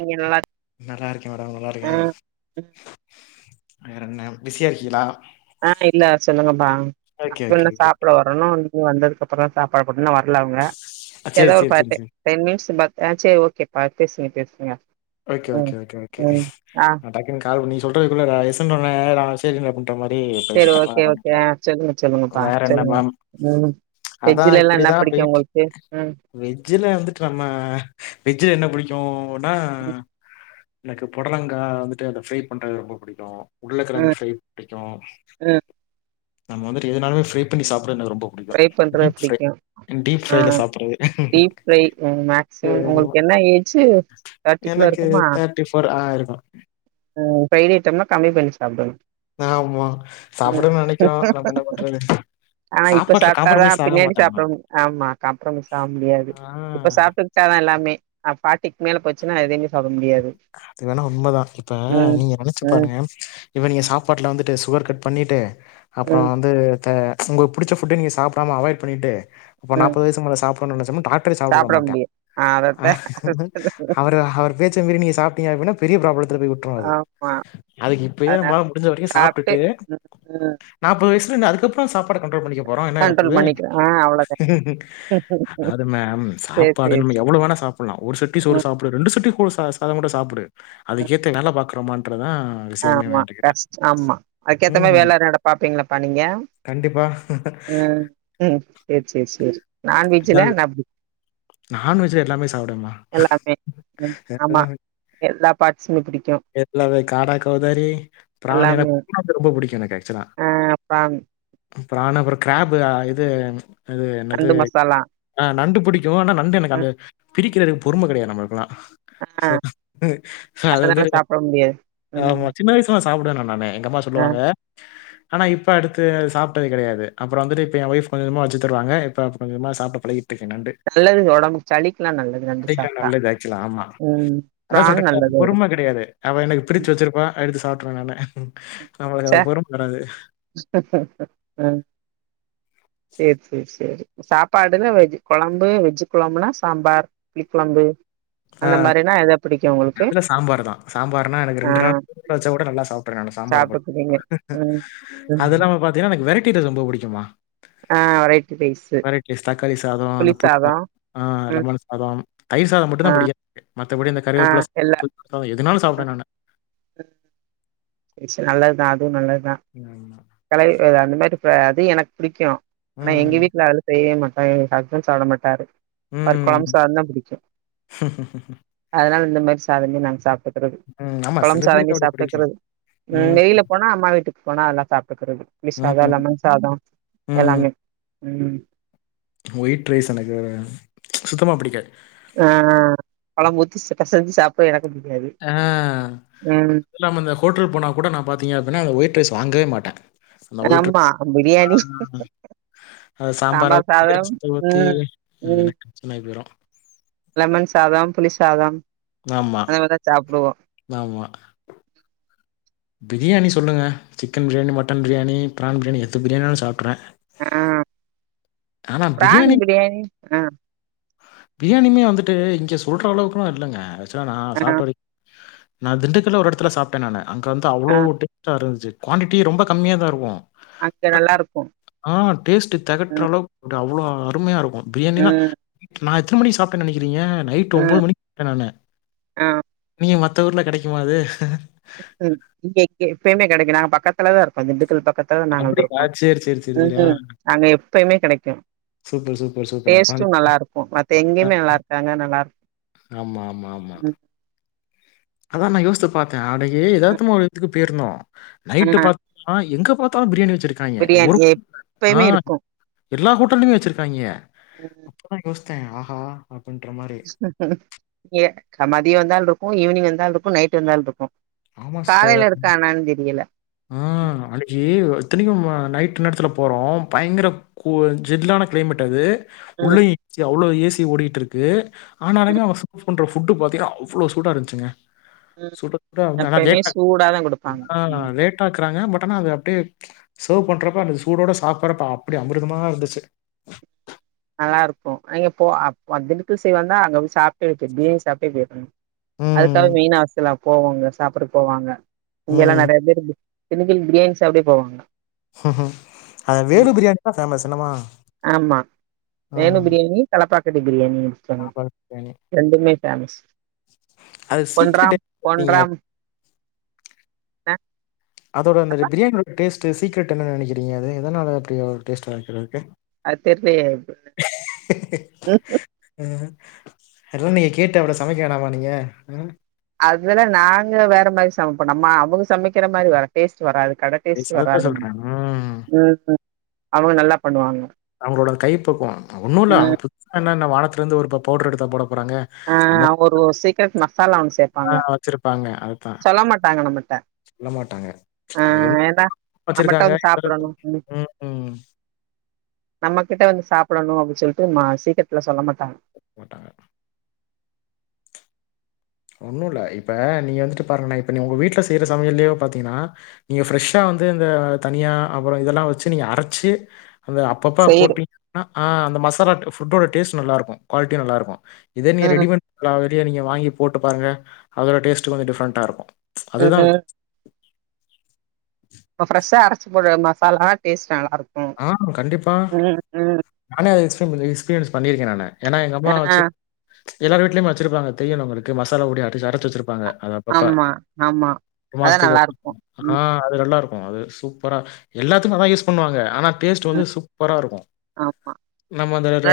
நீங்க நல்லாரு நல்லா இருக்கே மேடம் நல்லா இருக்கே வேற என்ன பிஸியா இருக்கீயலா ஆ இல்ல சொல்லுங்கப்பா ஓகே, அப்பில்லா ஓகே. சாப் ப்புட வரணு வந்ததுக்கப்பரோ சாப்பாடு போடுனு இன்னு வரல அவங்க சரி, ஏதா ஒரு சரி, சரி, பாட்டு சரி. டெண் டேஸ் பாத்தே செரி ஓகே பத்திஸ் பேசுங்க ஓகே ம் ஓகே ஓகே ஓகே ம் ஆ நா டக்குன்னு கால் பண்ணி சொல்றது குள்ளற எஸ்னுனோன நா சேரினு அப்டி சரி ஓகே ஓகே அ சொல்லுங்க சொல்லுங்கப்பா வேற என்ன சொல்லுங்க மேம்? ம் அதான் வெஜ்ஜில லா என்ன இப்படிதான் பிடிக்கு போயிட்டு இருக்கு. உங்களுக்கு ம் வெஜ்ஜில வந்துட்டு நம்ம வெஜ்ஜில என்ன புடிக்குனா ம் எனக்கு பொடலங்கா வந்துட்டு அத ஃப்ரை பண்றது ரொம்ப புடிக்கு உருளக்கெழங்கு ம் ஃப்ரை புடிக்கு ம் நம்ம வந்துட்டு எதனாலுமே ஃப்ரை பண்ணி சாப்புற எனக்கு ரொம்ப பிடிக்கும். ஃப்ரை பண்ற டீப் ஃப்ரை புடிக்கு டீப் ஆ ஃப்ரைல சாப்பிடுறது. டீப் ஃப்ரை மேக்சிமம் உங்களுக்கு என்ன ஏஜு தேர்ட்டிக்குள்ள எனக்கு தேர்ட்டி ஃபோர் ஆயிருக்கு ம்‌ ஃப்ரை ஐட்டம்லா கம்மி பண்ணி சாப்டுங்க ஆமா ம் சாப்டுனு நெனைக்கிறோ நம்ம என்ன பண்றது ஆ இப்ப சாப்பாட்ல சாப்டாதா காம்ப்ரமைஸ் ஆக பின்னாடி மாட்டானா? சாப்ட ஆமா காப்ரமைஸ் ஆக முடியாது ஆ. இப்ப சாப்ட்டுக் டா தா எல்லாமே ஃபாட்டிக்கு மேல போச்சுன்னா எதையுமே சாப்ட முடியாது அது வேணா உண்மதா இப்ப ம் நீங்க நெனச்சு ம் பாருங்க இப்ப நீங்க சாப்பாட்ல வந்துட்டு சுகர் கட் பண்ணிட்டு அப்புறோ ம் வந்து த உங்களுக்கு புடிச்ச ஃபுட்ட நீங்க சாப்டாம‌ அவாய்ட் பண்ணிட்டு அப்ரோ ம் நாப்பது வயசுக்கு மேல‌ சாப்பிடனு நெனச்சாலு டாக் டரே சாப்ட விட மாட்டா முடியு ஆ அதத்தா அவர் அவர் பேச்ச மீரி நீங்க சாட்டீங்க அப்டினா பெரிய பிராப்லதுல போய் வுட் ட்ரு அது ஆமா அதுக்கு இப்பயே அதனால நம்மலால முடிஞ்ச வரைக்கு சாப்ட்டு சாப்டுட்டு ம் ம் நாப்பது வயசுல என அதுக்கப்புற சாப்பாட கண்ட்ரோல் பண்ணிக்க போரோ என்னாய்ர கண்ட்ரோல் போது பண்ணிக்கிறோ ஆ அவ்ளோதா அது மேம் சேரி சாப்பாடு சேரி நம்ம எவ்ளோ வேணா சாப்புலா ஒரு சட்டி சோறு ம் சாப் புடு ரெண்டு சட்டி கூட சாத சாத கூட சாப்டு ம் அதுக்கு ஏத்த வேல பாக்றோமான்றதா ஆமா கஸ்ட் ஆமா அதுகேத்த மாரி ம். வேல எதாதிர்த பாப்பீங்ளாப்பா நீங்க கண்டிப்பா ம் ம் சேரி சேரி சேரி நான்வெஜ்ல அதாவது என்னாப்புடிக்கு நான்வெஜ்ல எல்லாமே சாப்டுவேம்மா எல்லாமே ம் ஆமா எல்லா பாட்ஸுமே புடிக்கு எல்லாவே காட கௌதாரி ப்ராண் எல்லாமே பு [inaudible] ரொம்ப புடிக்கு எனக்கு ஆக்சுவலா ப்ரான் ப்ரான் அப்றோ கிராப் இது அது என்னது நண்டு மசாலா ஆ நண்டு புடிக்கு ஆனா நண்டு எனக்கு அந்த ம், பிரிக்கிறது பொறும கெடயாது நம்மளுக்குலா ஆ அது அதனால வந்து இருக்க சாப்ட முடியாது ம் ஆமா சின்ன வயசு சாப்டுவேன நானு எங்க அம்மா ஆ சொல்லுவாங்க ஆனா இப்ப அடுத்து அது சாப்ட்டது கெடையாது அப்புறோ வந்துட்டு இப்ப என் ஒஃப் கொஞ்ச கொஞ்சமா வச்சு தருவாங்க இப்ப கொஞ்ச கொஞ்சமா சாப்டு பழகிட்ருக்கே நண்டு நல்லது ஒடம்புக்கு சளிக்கெல்லா நல்லது நண்டு கத்துக்கிட்டா சாப்ட்டா நல்லது ஆக்சுவலா ஆமா ம் அதா பிரான் சொல்றேல நல்லது பொறும ஒடம்புக்கு கெடையாது அவ எனக்கு பிரிச்சி வச்சிருப்பா எடுத்து சாப்ட்ருவே நானு நம்மளுக்கு அந்த பொறும வராது அ சேரி சேரி சேரி சாப்பாடுன்ன வெஜ் கொழம்பு வெஜ்ஜு கொழம்புனா சாம்பார் புளிக்கொழம்பு ஆ அந்த மாரினா எதோ அதுல சாம்பாரு தா சாம்பாருனா எனக்கு ரெண்டு நாள் ப்ரிஜ்ல வச்சா கூட நல்லா சாப்டுடுவே அந்த சாம் சாப்பிட்டுக்வீங்க ம் அது ம் இல்லாம பாத்தீங்கனா எனக்கு வெரட்டி இது ரொம்ப பிடிக்கும்மா ஆ ரைட்டு பேசு வெரைட்டி தக்காளி ஸாதோ அந்த புளி ஸாதோ ஆ ம் லெமன் ஸாதோ தயிர் ஸாதோ மட்டு ஆ தா பிடிக்கா மத்தபடி இந்த ஆ கருவேப்புல எல்லா ஸாதோ [inaudible] எதுனாலு சாப்டுவே ம் நானு ஆக்சுவலா நல்லதுதா அதுவு நல்லதுதா ம் கெளரி அந்த மாரி அது எனக் புடிக்கு ஆனா எங்க ம். வீட்ல அலு செய்ய மாட்டாரு எங்க ஹஸ்பண் சாப்ட மாட்டாரு அவர்க்கு கொழம்பு ம். சாத தா பிடிக்கு அதனால இந்த மாரி சாதமே நாங்க சாப் ம். ஆமா. சில கொழம்பு பேருக்கு ஸாதமே அப்படி பிடிக்கலாம். சாப்டுக்றது ம் வெளியில போனா அம்மா வீட்டுக்குப்போனா நல்லா சாப்புட்டுக்றது புளி சாதொ ம். லெமன் சாதொ ம். எல்லாமே ம் ஒயிட் ரைஸ் எனக்கு சுத்தமா பிடிக்காது ஆ கொழம் ஊத்தி பெசெஞ்சு சாப் சோ எனக்கு புடிக்காது ஆ ம் நம்ம இந்த ஹோட்டல் போனா கூட நா பாத்தீங்க அப்டின்னா அந்த ஒயிட் ரைஸ் வாங்கவே மாட்டே ஆமா பிரியாணி அத சாம்பார சாம்பார் ஊத்தி சாதம் ரசத்த ஊத்தி ம் ம் எனக்கு டென்சன் ஆயிப் போயுரு லெமன் சாதம் புளி சாதம் ஆமா, அத மாரிதா சாப்டுவோ ஆமா பிரியாணி சொல்லுங்க chicken biryani mutton biryani prawn biryani egg பிரியாணினாலு சாப்ட்ருவே ஆ ப்ரான் பிரியாணி ஆ பிரியாணியுமே வந்துட்டு இங்க சொல்ற அளவுகுல்லா இல்லங்க ஆக்சுவலா நா ஆ சாப்ட வரை நா திண்டுக்கல்ல ஒரு எடத்துல சாப்ட்ட நானு அங்க வந்து ஆ அவ்ளோ டேஸ்ட்டா இருந்துச்சு கோண்டிட்டி ரொம்ப கம்மியா தா இருக்கு அங்க நல்லாருக்கு ஆ டேஸ்ட்டு தெகட்றளவுக் அவ்ளோ அருமையா இருக்கு பிரியாணினா ம் நா எத்தன மணிக் சாப்ட்டேன் நெனைக்கிறீங்க நைட் ம் ஒம்போது மணிக் கு நானு ஆ நீங்க மத்த ஊர்ல கெடைக்குமா அது ம் இங்க இங்க எப்பயுமே கெடைக்கு நாங்க பக்கத்துலதா இருக்கோ திண்டுக்கல் பக்கத் துல அப்படிங்களா? நாங்கள்ருக்கோ சரி, சரி, சரி, சரி. ஆ ம் அங்க எப்பயுமே கெடைக்கு சூப்பர் சூப்பர் சூப் டேஸ்ட்டு நல்லாருக்கு மத்த எங்கயுமே நல்லாருக்காத் அங்க நல்லாருக்கு ஆமா ஆமா ஆமா அதா நா யோஸ்த்து பாத்தே அன்னிக்கு எதார்த்தமா ஒரு இதுக்கு போயிருந்தோ ஆ நைட்டு பத் ஆனா எங்க பாத்தாலு பிரியாணி வெச்சிருக் காய்ங்க பிரியாணி ஒரு அ எப்பயுமே இருக்கு எல்லா ஹோட்டல்லிமே வெச்சிருக்காய்ங்க அப்ப தா யோஸ்த்தே ஆஹா அப்பிட்ன்ற மாரி இங்க அ மதியோ வந்தால்ருக்கு ஈவினிங் வந்தால்ருக்கு நைட் வந்தால்ருக்கு ஆமா சிஸ்டர் ம் அன்னிக்கி இத்தனைக்கு அ நைட்டு நேரத்துல போறோ பயங்கர கூல் ஜில்லான க்ளைமேட் அது ம் உள்ளயு சி அவ்ளோ ஏ சி ஓடிட்டுருக்கு ஆனாலுமே ம் அவ சூ சூ பண்ற ஃபுட்டு பாத்தீங்கன்னா அவ்ளோ சூடா இருந்ச்சுங்க ம் சுட இருந் ஆனா எப்பயுமே லேட்டாக் சூடாதா குடுப்பாங்க [inaudible] ஆனா ம் லே லேட்டாக்றாங்க பட் ஆனா அது அப்டே சர்வ் பண்றப்போ அந்த சூடோட சாப்பட்றப்ப அப்டியே அமிர்தமா இருந்துச்சு நல்லாருக்கு அங்க போ அப் அ திண்டுக்கல் சைட் வந்தா அங்க போய் சாப்ட்டிருக்கே பிரியாணி சாப்டே போயிருக்கங்க அதுக்காக ம். மெயின் ஆஸ்ல்லா போவோங்க சாப்பட்றக்கு போவாங்க இங்கெல்லா ம். நெறைய பேரு திண்டுக்கல் பிரியாணி சாப்டவே போவாங்க அந்த வேணு பிரியாணி தா ஃபேமஸ் என்னமா ஆமா வேணு பிரியாணி, தலப்பாகட்டி பிரியாணியு ஞாபக [inaudible] டே ரெண்டுமே ஃபேமஸ் அது பொன்றாம் சீக்ரெட் பொன்றாம் அ அதோட அந்த பிரியாணியோட டேஸ்ட்டு சீக்ரெட் என்னன் நெனைக்கறீங்க அது எதனால அப்டியா ஒரு டேஸ்ட்டு வகிக்குறதுக்கு அது தெர்லயே ஏனு ம் அதெல்லா நீங்க கேட்டப்றோ சமைக்க வேணாமா நீங்க ம் அதுல்லா நாங்க வேற மாரி சமைப்போ நம்ம அவங்க சமைக்கிற மாரி வரா டேஸ்ட்டு வராது கட ஏய், டேஸ்ட்டு சதத்தை வராது நமக்கு சொல்றேன் உம் ம் ம் அவங்க நல்லா பண்ணுவாங்க அவுங்களோட கை பக்குவோ ம் ஒன்னு இல்ல அவங்க ம் புதுசா என்னன்ன வானத்துலர்ந்து ஒரு ப பவுட்ரு எடுத்தா போட போறாங்க ஆ நம்ம ஒரு ஒரு சீக்ரெட் மசாலா ஒன்னு சேர்ப்பாங்க தான் வச்சிருப்பாங்க அதுதான் சொல்ல மாட்டாங்க நம்மட்ட சொல்ல மாட்டாங்க ஆ அத எதுக் ஏன்னா [inaudible] நம்மட்ட வச்சிருக்காங்க வந்து எந்தளவுக் சாப்புடணு [inaudible] ம் ம் நம்ம கிட்ட வந்து சாப்பிடனு அப்டி சொல்ட்டு மா சீக்ரெட்லா சொல்ல மாட்டாங்க மாட்டாங்க ஒன்னு இல்ல இப்ப நீங்க வந்துட்டு பாருங்க நா இப்ப நீங்க உங்க வீட்ல செய்ற சமையல்லே பாத்தீங்கன்னா நீங்க ஃப்ரெஷ்ஷா வந்து இந்த தனியா அப்றோ இதெல்லா வச்சு நீங்க அரச்சு அந்த அப்பப்ப செய்யற போட்டீங்க அப்டினா ஆ அந்த மசாலா ஃபுட்டோட டேஸ்ட் நல்லாருக்கு க்வாலிட்டி நல்லாருக்கு இதே நீங்க ம் ரெடிமேட் எல்லா ரெடியா நீங்க வாங்கி போட்டு பாருங்க அதோட டேஸ்ட்டு கொஞ்சோ டிஃப்ரண்டா இருக்கு ஏ ரே இப்ப ஃப்ரெஷ்ஷா அரச்சு போடுற மசாலா டேஸ்ட் நல்லாருக்கு அ கண்டிப்பா ம் ம் நானே அது எக்ஸ்ப எக்ஸ்பீரியன்ஸ் பண்ணியிருக்க நானு ஏன்னா எங்க அம்மா ஆ வச்சு எல்லார் வீட்லயும் வச்சிருபாங்க தையன்ன உங்களுக்கு மசாலா ஓடி ஆட்டி அரைச்சு வச்சுருப்பாங்க அத அப்பப்பா ஆமா ஆமா ஒரு அதா மாசத்துக்கு நல்லாருக்கு [inaudible] ஆ ம் அது நல்லா இருக்கு அது சூப்பரா எல்லாத்துக்கு அதா யூஸ் பண்ணுவாங்க ஆனா டேஸ்ட் வந்து ம் சூப்பரா இருக்கு ஆமா நம்ம அந்த ர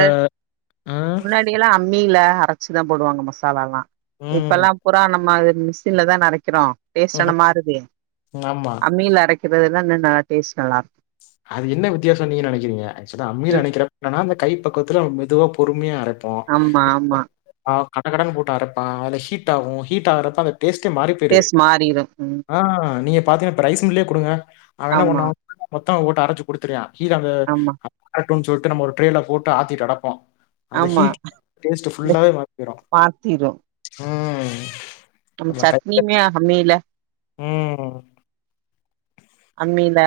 அ எல்லா அம்மில அரச்சுதா போடுவாங்க மசாலால்லா இப்ப ம். எல்லா புரா நம்ம மிஸின்ல தான அரைக்கிறோ டேஸ்ட்லா ம்ஹ்ம். மாருதே ஆமா. அம்மில அரைக் அரைக்கறதுனா இன்னு நல்ல டேஸ்ட் நல்லா அது என்ன வித்தியாசோ நீீங்க நெனைக்கிறிங்க அம்மில ம் அரைக் [inaudible] றனா அந்த கை பக்குவத்துல மெதுவா பொறுமியா ஆமா ஆமா அ கட கடனு போட்டு அரப்பா அதுல ஷீட் ஆகு ஹீட் ஆகறத்த டேஸ்ட்டே மாறி போயிடுது டேஸ்ட் மாறிரு ம் ஆ நீங்க பாத்தீங்கன்னா ப்ரை சிம்லே கொடுங்க அவ என்ன ஆமா பண்ணு ஓட்ட அரைச்சு குடுத்துர்அ கீழ [inaudible] ஆமா சொல்ட்டு நம்ம ஒரு ட்ரேல போட்டு ஆத்திட்டு அடப்போ அந்த ஆமா ஹீட் [inaudible] டேஸ்ட் ஃபுல்லாவே மாத்திரு மாத்திரு ம் நம்ம கையில சட்னியுமே அம்மில ம் அம்மியில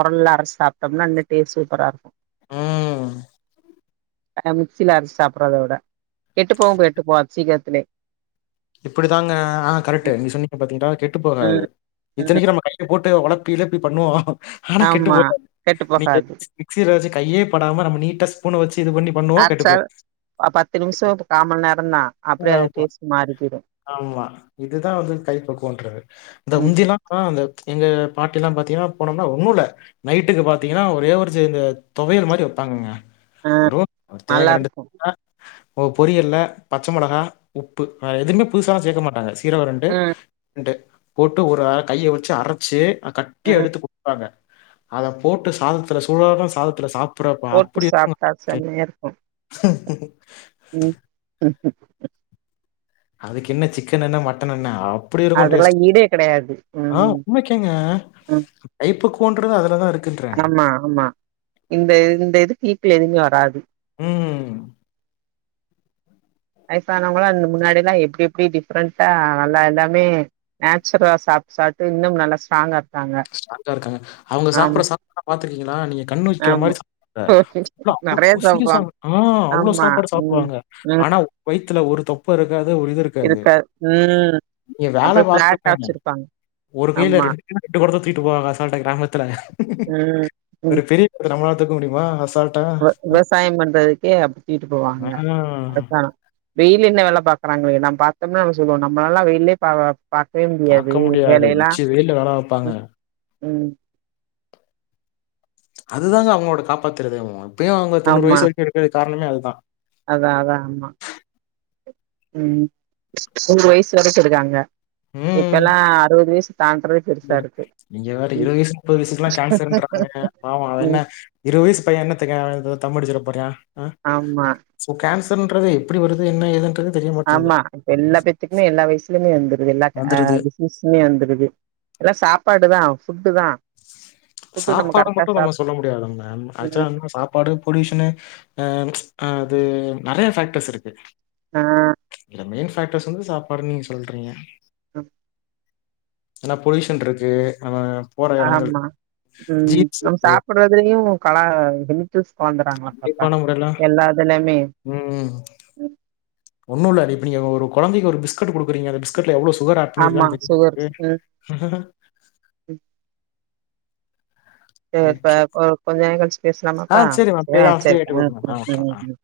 ஒரல்ல அரச்சு சாப்டம்னா இன்னு டேஸ்ட் சூப்பரா இருக்கு ம் அ முச்சில அரச்சு சாப்படறத விட கெட்டு போவு கெட்டுப்போவாது சீக்கரத்துலே இப்டித்தாங்க ஆ கரட்டு நீங்க சொன்னீங்க பாத்தீங்கா கெட்டு போகாது ம் ம் இத்தனைக்கு நம்ம கை போட்டு ஒளப்பி இளப்பி பண்ணுவோ ஆனா கெட்டு ஆமா போகாது கெட்டு நீங்க போகாது மிக்சில வச்சு கையே படாம நம்ம நீட்ட ஸ்பூன் அ வச்சி இது பண்ணி பண்ணுவோ கெட்டு அரைச்சா போயிரு பத்து நிமிசோ காமண் நேரந்தா அப்டே அது ஆமா டேஸ்ட் மாறி போய்டும் ஆமா இதுதா வந்து கைப்பக்குவன்றது இந்த ம் முந்திலா அ அந்த எங்க பாட்டில்லா பாத்தீங்கன்னா போனம்னா ஒண்ணுல்ல நைட்டுக்கு பாத்தீங்கன்னா ஒரே ஒரு ச இந்த தொவையல் மாரி வப்பாங்கங்க ஆ வெறு நல்லா தேங்கா ரெண்டு [inaudible] இருக்கு பொரிகல்ல பச்சமொளகா உப்பு வேற எதுமே புதுசாலா சேக்க மாட்டாங்க சீரகோ ரெண்டு ம் [inaudible] ரெண்டு போட்டு ஒரு கைய வச்சு அரச்சு கட்டியா ம் எடுத்து பாங்க அத போட்டு சாதத்துல சூடான சாதத்துல சாப் ப்பட ப போட்டு அப்டி சாப்ட்டா இருக்கு செம்மையா இருக்கு ம் அதுக்கென்ன சிக்கன் என்ன மட்டன் என்ன அப்டி இருக்கு அதுக்கெல்லா டேஸ்ட் ஈடே கெடையாது ம் அ உண்மைக்கேங்க ம் கைப்பக்கும்வம்கிறது அதுல தா இருக் ஆமா ஆமா இந்த இந்த இது இதுக் ஈக்குவல் எதுமே வராது ம் வயசானவங்களா முன்னாடி எல்லா எப்டி எப்டி டிஃப்ரெண்ட்டா நல்லா எல்லாமே நேச்சுரலா சாப்ட்டு சாப்ட்டு இன்னும் நல்லா ஸ்ட்ராங்கா இருக்காங்க ஸ்டராங்கா இருக்காங்க அவுங்க ஆமா சாப்பட்ற சாப்பாட பாத்துருக்கீங்களா நீங்க கண்ணு வக்கிற மாரி ஆமா ச [inaudible] ஃபுல்லா நெறைய அவ்ளோ சீரியஸ்ஸாங் சாப்டுவாங்க ஆள் அவ்ளோ ஆமா சாப்பாடு ம் சாப்டுவாங்க ம் ஆனா வயித்தில ஒரு தொப்ப இருக்காது ஒரு இது இருக்காது நீங்க வேல அப்டியே ஃபிளாட்டா பாக்கணுமே வச்சிருப்பாங்க ஒரு கைல ஆமா ரெண்டு கொடத்த தூக்கிட்டு போவாங்க அசால்டா கிராமத்துல ம் ஒரு பெரிய கொ [inaudible] நம்மளால தூக்க முடியுமா அசால் ப விவசாயம் பண்றதுக்கே அப்டி தூக்கிட்டு ஆ போவாங்க அரசானோ வெயில் என்ன வேல பாக்குறாங்களே நா பாத்தோம்னா நம்ம சொல்லுவோ நம்மலால்லா வெயில்லயே பா வ பாக்கவே முடியாது பாக்க வேலேயெல்லா உச்சி வெயில்ல வேல பாப்பாங்க. ம் அதுதாங்க அவுங்களோட காப்பாத்துறதேவு இப்பேயு அவுங்க தொண்ணூறு ஆமா வயசு வரைக்கு இருக் க்குறதுக்கு காரணமே அதுதா அதா அதா ஆமா ம் நூறு வயசு வரைக்கு இருக்காங்க ம். இப்பெல்லா அறுவது வயசு தான்றது நீங்க வேற இருவது வயசு முப்பது வயசுக்கெல்லா கேன்சர்ன்றாங்க பாவோ அது என்ன ம் இருவது வயசு பையே என்னத் தெரியு அவ தம்மடுச்சுற போறா ஆ ஆமா சோ கேன்சர்ன்றது எப்புடி வருது என்ன ஏதுன்றது தெரிய மாட்டேங்குது. ஆமா இப்ப எல்லா பேத்துக்குமே எல்லா வயசுலயுமே வந்துருது எல்லா ஆ வந்துருது. திஸ் மிஷ்மி வந்துருது எல்லா சாப்பாடு தா ஃபுட்டு தா ஃபுட்டு நம்ம சாப்பாட கரெக்டா மட்டு நம்ம சாப் சொல்ல முடி முடியாதுங்க ம் ஆக்சுவலா என்ன சாப்பாடு பொல்யூஷனு ஆ அது நெறையா ஃபேக்டர்ஸ் இருக்கு ஆ ஆ இல்ல மெயின் ஃபாக்டர்ஸ் வந்து சாப்பாடுன்னு நீங்க சொல்றீங்க அ ஏன்னா பொல்யூஷன்ட்ருக்கு நம்ம போற எடங்கள் ஆமா ம் நம்ம சாப்படுறதுலயு கலா என் கில்ஸ் வாங்குறாங்களா அப்ப கண்டிப்பான முறையில எல்லாதுலயுமே ம் ம் ஒன்னுல்ல நீ இப்ப நீங்க ஒரு கொழந்தைக்கு ஒரு பிஸ்கட்டு குடுக்குறீங்க அத பிஸ்கட்ல எவ்ளோ சுகர் ஆட் ஆட் பண்ணி ஆமா இருக்கான்னு தெரியுமா சுகர் ம் உங்களுக்கு சேர்ப்பா ஓகே. கொ கொஞ்ச நேரங் கழுச்சு ஆ பேசலாமாப்பா சரி மேம். அப்படியே ஏ தான் ஃப்ரீ செரி ஆயிட்டு ம் கூப்பிடுங்க. ஆ. ம் ம்